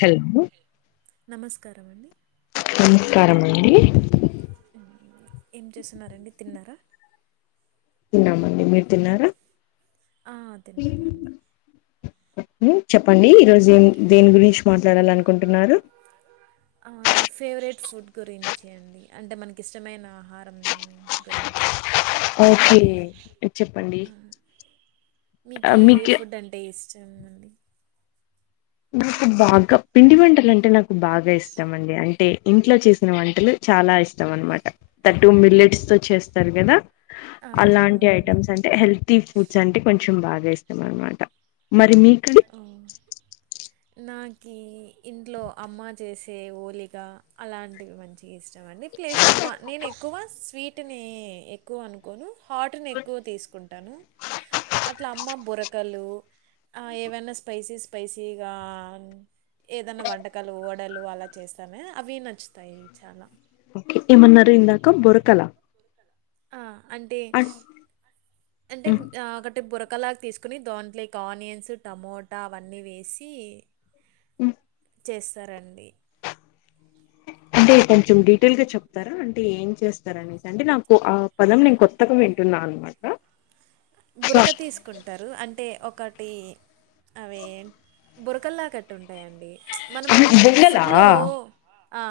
Hello నమస్కారం అండి. నమస్కారమండి. ఏం చేస్తున్నారండి, తిన్నారా? తిన్నామండి మీరు తిన్నారా? ఆ తిన్నమండి. చెప్పండి ఈరోజు ఏం దేని గురించి మాట్లాడాలనుకుంటున్నారు? ఆ, ఈ ఫేవరెట్ ఫుడ్ గురించి అండి అంటే మనక్ ఇష్టమైన ఆహారం గురించి ఓకే చెప్పండి మీకె చామండి నాకు బాగా పిండి వంటలంటే నాకు బాగా ఇష్టం అండి అం టే ఇంట్లో చేసిన వంటలు చాలా ఇష్టం అన్మాట తటూ మిల్లెట్స్తో చేస్తారు కదా ఆ, అలాంటి అవునండి ఐటమ్స్ అంటే హెల్తీ ఫుడ్స్ అంటే కొంచం బా గా ఇష్టం అన్మాట మరి మీ అవు నాకీ ఇంట్లో అమ్మ చేసే ఓలిగా అలాంటివి మంచిగ ఇష్ ఇష్టంమండి ప్లేస్ అమ్మ నేన్ ఎక్కువ స్వీట్నీ ఎక్కువ అనుకోను. హాట్ను ఎక్కువ తీస్కుంటాను అట్ల అమ్మ బురకలు ఆ ఏవైన స్పైసీ స్పైసీగాన్ ఏదన్న వంటకాలు వడలు అలా చేస్తానే అవి నచ్చుతాయి చాలా ఓకే ఏమన్నారు ఇందాక బొరకల ఆ అంటే అంటే ఉమ్, ఆ ఒకట్ బురకలాగ్ తీస్కొని దాంట్లోకి ఆనియన్స్ టమోటా అవన్నీ వేసీ మ్ చేస్తారండి. అంటే కొంచం డీటెయిల్గా చెప్తారా అంటే ఏం చేస్తారనేసి అంటే నాకు ఆ పదం నేను కొత్తగ విం టున్నా అన్మాట. బురక తీస్కుంటారు అంటే ఒకటీ అవి ఏన్ బురకల్లా కట్టుంటాయండి మనము ఆహా, ఫుడ్లో ఆ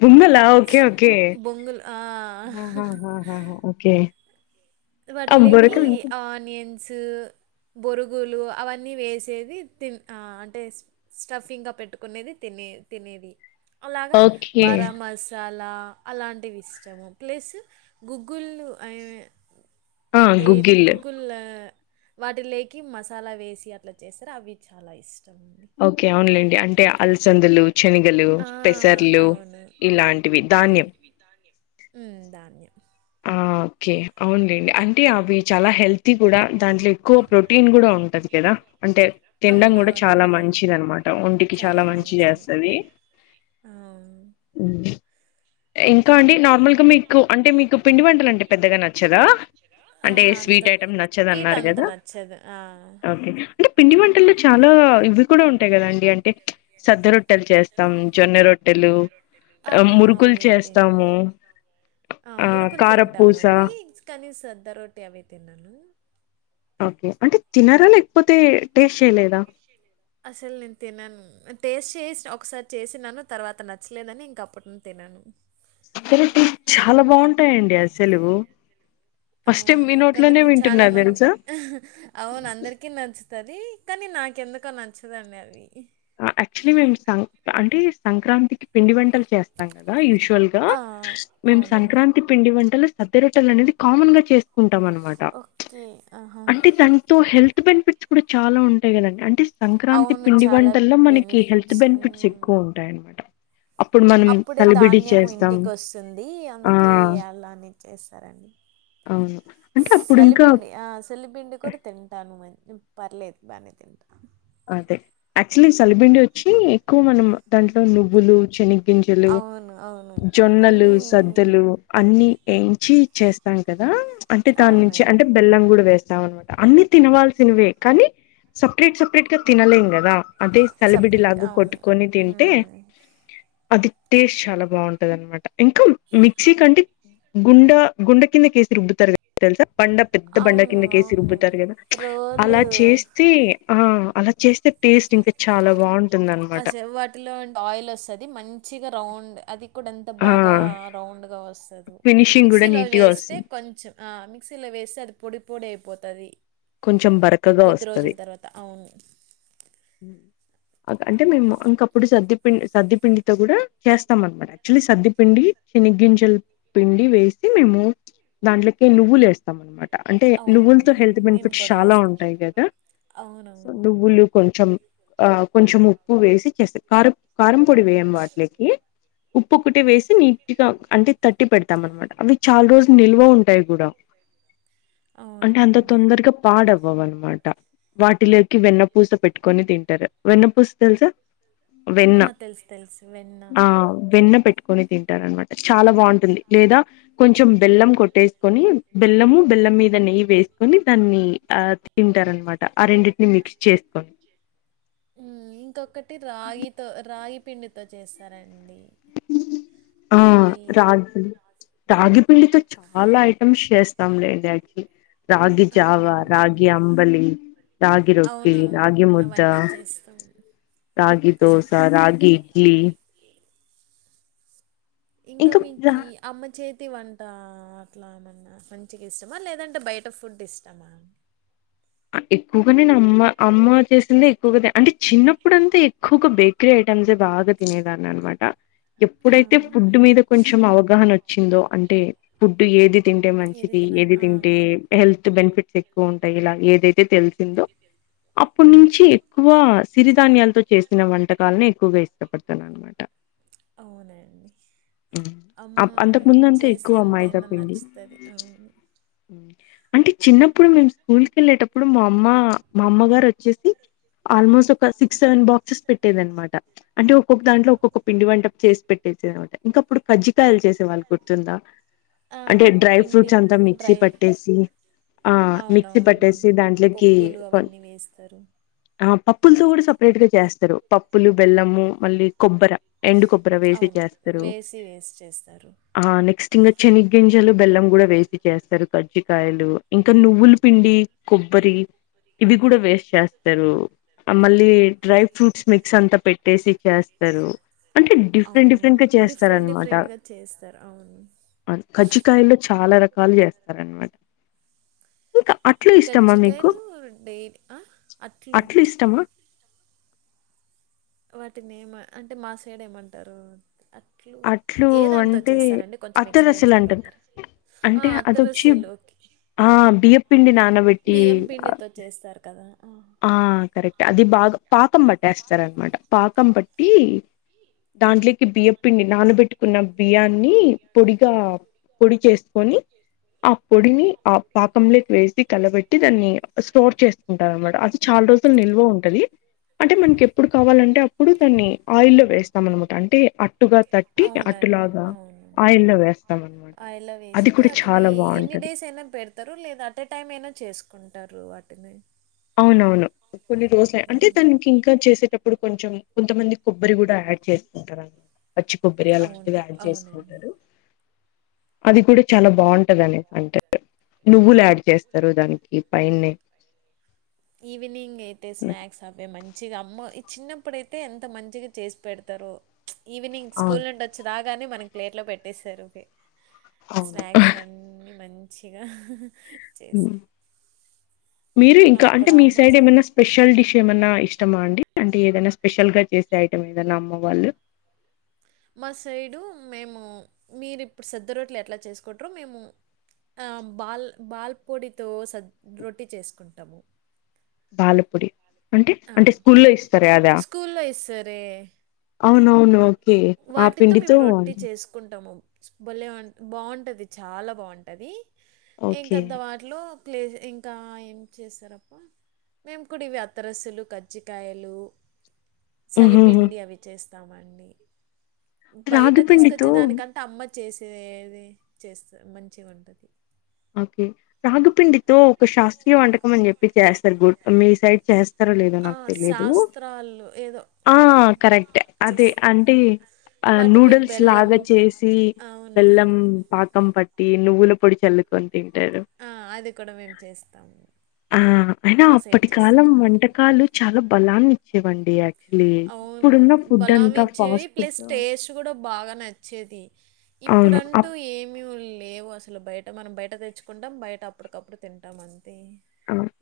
బుంగలా ఓకే ఓకే ఆ. ఆ ఆ ఓకే ఆ వాటిల్లేకి బొరకలు ఆనియన్స్ బొరుగులు అవన్నీ వేసేది తిన్ ఆ అంటే స్టఫింగ్గా పెట్టుకునేది తిన్ నే తినేది అలాగా ఓకే బరమసా లా అలాంటివి ఇష్టము ప్లస్ గుగ్గుల్లు అయే ఆ అంటే గుగ్గిల్ గుగ్గులా వాటిలేకి మసాలా వేసి అట్ల చేస్తార్ అవి చాలా ఇష్టం. కే అవున్లెండి అంటే అల్సందులు, శనగలు, ఆ! పెసర్లు అవును. ఇలాంటివి ధాన్యం మ్ ధాన్యా ఆ ఓకే అవున్లెండి అంటే అవి చాలా హెల్తీ కూడా దాంట్ల ఎక్కువ ప్రోటీన్ గుడా ఉంటది కదా అంటే తిండం కూడా చాలా అవునవునండి. మంచిది అన్నమాట ఒంటి కి చాలా మంచి చేస్తది. అ ఇంకా అండి నార్మల్గా మీకు అంటే మీకు పిండి వంటలంటే పెద్దగా నచ్చదా ఆ! అంటే అంత స్వీట్ ఐటెమ్ స్వీట్ నచ్చదన్నారు అంత కదా నచ్చదు. ఆ! ఓకే అంటే పిండి వంటల్లో చాలా ఇవి కూడా ఉంటాయి కదండి అంటే సజ్జ రొట్టెలు చస్ అ జొన్న రొట్టెలు మురుకులు చేస్తాము అ ఆహ్, మురుకులు కారపూస తింటామండి కనీ సద్ద రోట్టె అవి తినను ఓకే అంటే తినరా లేకపోతే టేస్ట్ చేయలేదా అసలు నేను తినన్ టేస్ట్ చేస్ ఒకసారి చేసినాను తర్వాత నచ్చలేదని ఇంక అప్పటి ను తి నను చాలా బాగుంటాయండి అసలు ఫస్ట్ టైం మీ నోట్లోనే కొందరికి వింటున్నా చాలా మంది తెలుసా అవును అందరికి నచ్ తది కానీ నాకెందుకొ నచ్చదండి అది యాక్చులీ మేమ్ సం అంటే సంక్రాంతికి పిండి వంటలు చేస్తాం కదా యూువల్ గా ఆ! మేము అవునండి. సంక్రాంతి పిండి వంటలు సద్దరొట్టెలు అనేది కామన్ గా చేసుకుంటాం అనమాట ఓకే. ఆహా! అంటే దానితో హెల్త్ బెనిఫిట్స్ కూడా చాలా ఉంటాయి కదండి అంటే సంక్రాంతి అవును. పిండి వం చాలా మనకి హెల్త్ బెనిఫిట్స్. బెనిఫిట్స్ హ్మ్. ఎక్కువ ఉంటాయ అప్పుడే ధాన్యము చేస్తాం ఇంటికి వస్తుంది ఆ అందుకే అలానే చేస్తారండి అవును అంటే అప్పుడు ఇంకా సలిపిండి. ఆ! సలిపిండి కూడా తింటాను పర్లేదు బానే తింటాను అదే యాక్చువలీ సలబిండి వచ్చి ఎక్కువ మనం దాంట్లో నువ్వులు శన గింజలు అవును. అవును. జొన్నలు అన్నీ సద్దలు అన్నిీ ఏంచి చేస్తాం కదా అంటే దాని నుంచి అంటే అవునండి. బెల్లం కూడా వేస్ నమాట అన్ని తినవల్సినవే కానీ సపరేట్ సపరేట్ గా తినలేం గదా అదే తలబిడి సెపరేట్‌గా లాగా అవును. కొట్టుకొని తింటే హ్మ్. అది టేస్ట్ చాలా బాగుంటది అనమాట ఇంకా మిక్సీ కంటే గుండ గుండ కింద కేసి రుబ్బుతారుగ తెల్సా బండ పెద్ద బండ అవును కిందకెసి అవును రుబ్బుతారు కదా రోలు అలా చేస్తే ఆ అలా చేస్తే టేస్ట్ ఇంకా చాలా బాగుంటుందనమాట ఆస వాటిలో ఆయిల్ వస్తది మంచిగా రౌండ్ అది ప్పుడంత ఆ బాగా రౌండ్గా వస్తది ఫినిషింగ్ కూడా మిక్సీలో నీట్గా వేస్తే వస్తుంది కొంచెం అ మిక్సీలో వేస్తె అది పొడి పొడి అయిపోతది కొంచెం బరకగా వస్తది అవును అంటే మేము ఇంకప్పుడు సద్దిపి సద్దిపిండితో కూడా చేస్తాం అనమాట యాక్చువల్లీ సద్దిపిండి శని గింజల్ పిండి వేసి మేము దాంట్లోకి నువ్వులెస్తాం అనమాట అంటే అవును నువ్వులతో హెల్త్ అవును. మేము బెనిఫిట్స్ కూడా చాలా వేస్తాం ఉంటాయి కదా సో అవునవును నువ్లు కొంచెం ఆ కొంచెం ఉప్పు వేసి చేస్తా కారం కారం పొడి వేయమ్ వాటిలకి ఉప్పు ఒకటే వేసి నీట్గా అంటే తట్టి పెడతాం అనమాట అవి చాలా రోజులు నిల్వ ఉంటాయి కూడా అంటే అంత అవునండి తొందరగా అవ్వవ అనమాట వాటిలోకి వెన్నపూస పెట్టుకొని తింటారు వెన్నపూస తెలుసా వెన్న ఆ, తెలుసు తెలుసు వెన్న ఆ వెన్న పెట్ట ని తింటారునమాట చాలా బాగుంటుంది లేదా కొంచెం బెల్లం కొట్టేసుకొని బెల్లము బెల్ ళ్ళం మీద నెయ్యి వేసుకొని దాన్ని ఆ తింటారునమాట ఆ రెండింటిని మిక్స్ చేసుకొని ఉం ఇంకొకటి రాగితో రాగి పిండితో చేస్తారండి ఆ అవి రాగి రాగి పిండితో చాలా ఐటమ్స్ చేస్తాంలేండి యాకి రాగి జావా అవును రాగి అంబలి రాగి రొట్టి అవునవును రాగి ముద్ద అవన్నీ చేస్తాం రాగి దోశ రాగి ఇడ్లీ ఇంకా మీకు అమ్మ చేత్ త్తి వంట అట్లా ఏమన్నా మంచిగా ఇష్టమా లేదంటే బయట ఫుడ్ ఇష్టమా ఎక్కువగా నేను అమ్మ అమ్మ చేసిందే ఎక్కువగా అంటే చిన్నప్పుడంతా ఎక్కువగా బేక్ క్రీ ఐటమ్సే బాగా తినేదాని అనమాట ఆ, ఎప్పుడైతే ఫుడ్ మీద కొంచెం అవగాహన వచ్చిందో అంటే ఫుడ్ ఏది తింటే మంచిది తిన ఏది ఆ, తింటే హెల్త్ బెనిఫిట్స్ ఎక్కువ ఉంటాయి ఇలా తే తెలిసిందో అప్పటి నుంచి ఎక్కువ సిరిధాన్యాలతో చేసిన వంటకాలని ఎక్కువగా ఇష్టపడతాననమాట అవునండి అమ్మ అంతకుముందు అంటే చేసి ఎక్కువ మైదా ఎంతైనా పిండి నచ్చుతుంది అంటే చిన్నప్పుడు మేము స్కూల్ కెళ్ళేటప్పుడు మా అమ్మ మా అమ్మ గారు వచ్చేసి ఆల్మోస్ట్ ఒక సిక్స్ సెవెన్ బాక్సెస్ పెట్టేదనమాట అంటే ఒక్కొక్క దాంట్లో ఒక పిండి వంటపు చేసి పెట్టేసి అనమాట ఇంకా అప్పుడు కజ్జికాయలు చేసే వాళ్ళు గుర్తుందా ఆ, అంటే డ్రై పిండి ఫ్రూట్స్ అంతా మిక్సీ డ్రై పట్టేసి ఆ మిక్సీ పట్టేస్ అవునవునండి సి దాంట్లోకి పప్పులు కొన్ అవన్నీ వేస్తారు ఆ పప్పులతో కూడా సెపరేట్ గా చేస్తారు పప్పులు బెల్లము మళ్ళీ కొబ్బర ఎండు కొబ్బరి వేసి అవును చేస్తరు వేసి వేస్ట్ చేస్తారు ఆ నెక్స్ట్ టింగ్ ఇంగ చనిగింజలు బెల్లం కూడా వేసి చేస్తారు కజ్జికయలు ఇంకా నువ్వుల పిండి కొబ్బరి ఇవి కూడా వేస్ చేస్తరు ఆ మళ్ళీ డ్రై ఫ్రూట్స్ మిక్స్ అంతా పెట్టేసి చేస్తారు అంటే డిఫరెంట్ అవును డిఫరెంట్ గా డిఫరెంట్ చేస్తారనమాట డిఫరెంట్ గా చేస్తారు అవ్ కజ్జికాయల్లో చాలా రకాలు చేస్తారనమాట ఇక అ గజ్జికాయలు డే అట్లు అంటే నేమ్ అంటే మా సైడ్ ఏమంటారు అట్లు అట్లు ఏ దాంతో అంటే చేస్తారండి కొంచెం ఎక్స్ప్లెయిన్ అత్తరసలు అంటారు చేయగలుగుతారా ఆ అంటే అత్తి అదొచ్చి రసాలు ఓకే ఆ బియ్యప్పిండి నాన బెట్టి బియ్యం పిండితో చేస్తారు కదా ఆ. అది బాగా పాకం పట్టేస్తారనమాట పాకం పట్టి దాంట్లోకి బియ్య పిండి నానబెట్టుకున్న బియ్యాన్ని పొడిగా పొడి చేసుకొని ఆ పొడిని ఆ పాకం లేకి వేసి కలబెట్టి దాన్ని స్టోర్ చేసుకుంటారన్నమాట అది చాలా రోజులు నిల్వ ఉంటుది అంటే మనకి ఎప్పుడు కావాలంటే అప్పుడు దాన్ని ఆయిల్లో వేస్తాం అనమాట అంటే అట్టుగా తట్టి అవునండి అట్టులాగా అవును ఆయిల్ల్లో వేస్తాం అనమాట ఆయిల్లో వేసి అది కూడా చాలా బాగుంటది లేదు అట్ ఎ టైమ్ ఐన చేసుకుంటారు వాటిని అవునవును కొన్ని రోజులు అంటే ఉమ్. తనకి ఇంకా చేసేటప్పుడు కొంచెం కొంతమంది కొబ్బరి కూడా యాడ్ చేస్తుంటారన్ పచ్చి కొబ్బరి అవును అలాంటివి యాడ్ అవునండి చేసుకుంటారు అది కూడా చాలా బాగుంటది అనేది అంటే నువ్వులు యాడ్ చేస్తారు దానికి పైన్నే ఈవినింగ్ అయితే హ్మ్. స్నాక్స్ అవే మంచిగా అమ్మ చిన్నప్పుడైతే ఎంత మంచిగా చేసి పెడతారు ఈవినింగ్ స్కూల్ అవును నుండి వచ్చే దా గానే మనకి ప్లేట్ లో పెట్టేస్తారుకే అవును. స్నాక్స్ అన్ని మం చిగా చేసి హ్మ్. మీరు ఇంకా నాకు అంటే కూడా మీ అమ్మ సైడ్ ఏమైన్నా స్పెషల్ డిష్ ఏమైన్నా ఇష్ ఇష్టమా అండి చే- అంటే ఏదైనా స్పెషల్ గా చేసే ఐటం ఏదన్నా అమ్మ వాళ్ళు మా సైడు మేము మీరు ఇప్పుడు సద్ద్ద రోట్లు ఎట్లా చేసుకుట్రో మేము బాల్ బాల్ పొడితో స రొట్టి చేసుకుంటాము బాలపొడి అంటే ఆ, అంటే స్కూల్లో ఇస్తారే అద స్కూల్లో ఇస్తారే అవునవును ఓకే ఆ పిండితో బల్లే ఉన్ బాగుంటది చాలా బాగుంటాది ఓకే. ఇంకద్ద వాటిలో క్లే ఇంకా ఏం చేస్తారప్ప మేము కుడ ఇవే అత్తరసులు కజ్జికాయలు హుహుహు. చలిపిండి అవి చేస్ బయట రాగి తీసుకొచ్చే పిండితో దాని కంటే అమ్మ చేసేది ఏది చేస్త మంచిగుంటుంది ఓకే రాగుపిండితో ఒక శాస్త్రీయ వంటకం అని చెప్పి చేస్తారు గుడ్ మీ సైడ్ చేస్ సరో లేదో ఆ, నాకు తెలిదు శాస్త్రాలు ఏదో ఆ కరెక్ట్ అదే చేస్ అంటే ఆ వాటిలోకి నూడిల్స్ బెల్లం లాగా చేసి అవును బెల్లం పా కం పట్టి నువ్వుల పొడి చల్ ఆ అది కూడ వే ఆ అయినా సైడ్ అప్పటి కాలం చేస్తారు వంటకాలు చాలా బలాన్ని ఇచ్చేవండి అవును బలాం ఇచ్చేవి ఫాస్ట్ ప్లస్ ఫుడ్. టేస్ట్ కూడా బాగా నచ్చేది అవును. ఇప్పుడంటూ ఏమి లేవు అస అసలు బయట మనం బయట తెచ్చుకుంటాం బయట అప్పటికప్పుడు తింటాం అంతే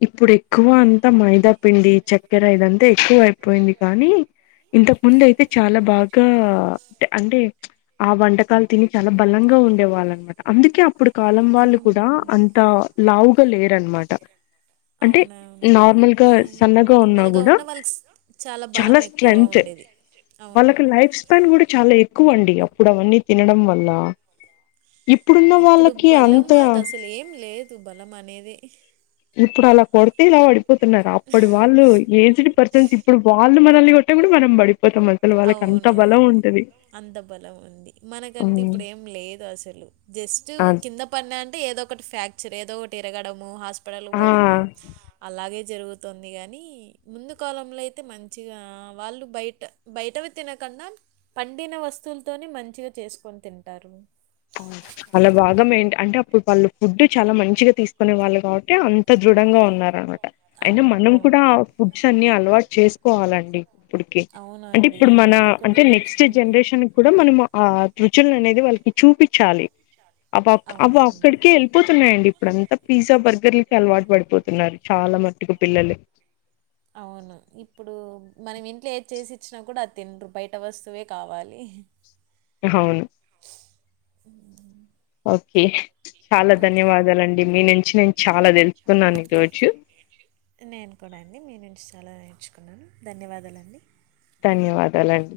ఇప్పుడు ఎక్కువ అంతా మైదాపిండి చె దగ్ర ఇదంతా ఎక్కువ అయిపోయింది కానీ ఇంతకు ముందు అయితే చాలా బాగా అంటే ఆ వంటకాలు తిని చాలా బలంగా ఉండేవాళ్ళనమాట అందుకే అప్పుడు కాలం వాళ్ళు అవును కూడా అంత లావుగా లేరనమాట ట అంటే నార్మల్గా సన్నగా ఉన్నా నార్మల్గా కూడా ఉన్న వాళ్ళకి స్- బలం చాలా ఎక్కువ స్ట్రెంత్ ఉండేది అవును వాళ్ళకి లైఫ్ స్పాన్ కూడా చాలా ఎక్కువ అండి అప్పుడు అవన్నీ తినడం వల్ల ఇప్పుడున్న ఇప్పుడు వాళ్ళకి బలం అంత మాకు అసలు ఏం లేదు బలం అనేది ఇప్పుడు అలా కొడితే ఇలా పడిపోతున్నారు అప్పుడు వాళ్ళు ఏజ్డ్ పర్సన్స్ ఇప్పుడు వాళ్ళు మనల్ని అంటే కూడా మనం పడి అసలు వాళ్ళకి అంత బలం అవునవును. ఉంటది అంత బలం ఉంది మనకంటే ఇప్పుడు ఏం లేదు అసలు జస్ట్ ఆ కింద పడిన అంటే ఏదో ఒకటి ఫ్రాక్చర్ ఏదో ఒకటి ఇరగడము హాస్పిటల్ ఆ పోవడము అలాగే జరుగుతుంది గాని ముందు కాలంలో అయితే మంచిగా వాళ్ళు బయట బయటవి తినకన్న పండిన వస్తువులతోని మంచిగా చేసుకొని తింటారు అలా భాగం ఏంటి అంటే అప్పుడు వాళ్ళు ఫుడ్డు చాలా మంచిగా తీసుకునే వాళ్ళు కాబట్టి అంత దృ ఢంగా ఉన్నరనమాట అయినా అవును. మనం కూడా అవునండి. ఫుడ్స్ అన్ని అలవాటు చేసుకోవాలండి ఇప్పుడుకి అంటే అవునండి. ఇప్పుడు మన అది కూడా అంటే నెక్స్ట్ నేర్చుకుంటే జనరేషన్ కూడా మనం ఆ రుచులనేది వాళ్ళు చూపించాలి అపాప్ అవునవును అవ్వక్కడికే ఎళ్ళిపోతున్నాయండి ఇప్పుడంతా పిజ్జా బర్గర్లు అలవాటు పడిపోతున్నారు చాలా మట్టుకు పిల్లలు మటుకు. అవును ఇప్పుడు మనం ఎన్ ఇట్లా ఏది చేసి ఇచ్చినా కూడా అది తినరు బయట వస్తువే కావాలి. హవును అ ఓకే చాలా ధన్యవాదాలండి మీ నుంచి నేను చాలా తెలుసు నేను కూడా అండి మీ నుంచి చాలా నేర్చు కున్నాను ధన్యవాదాలండి ధన్యవాదాలన్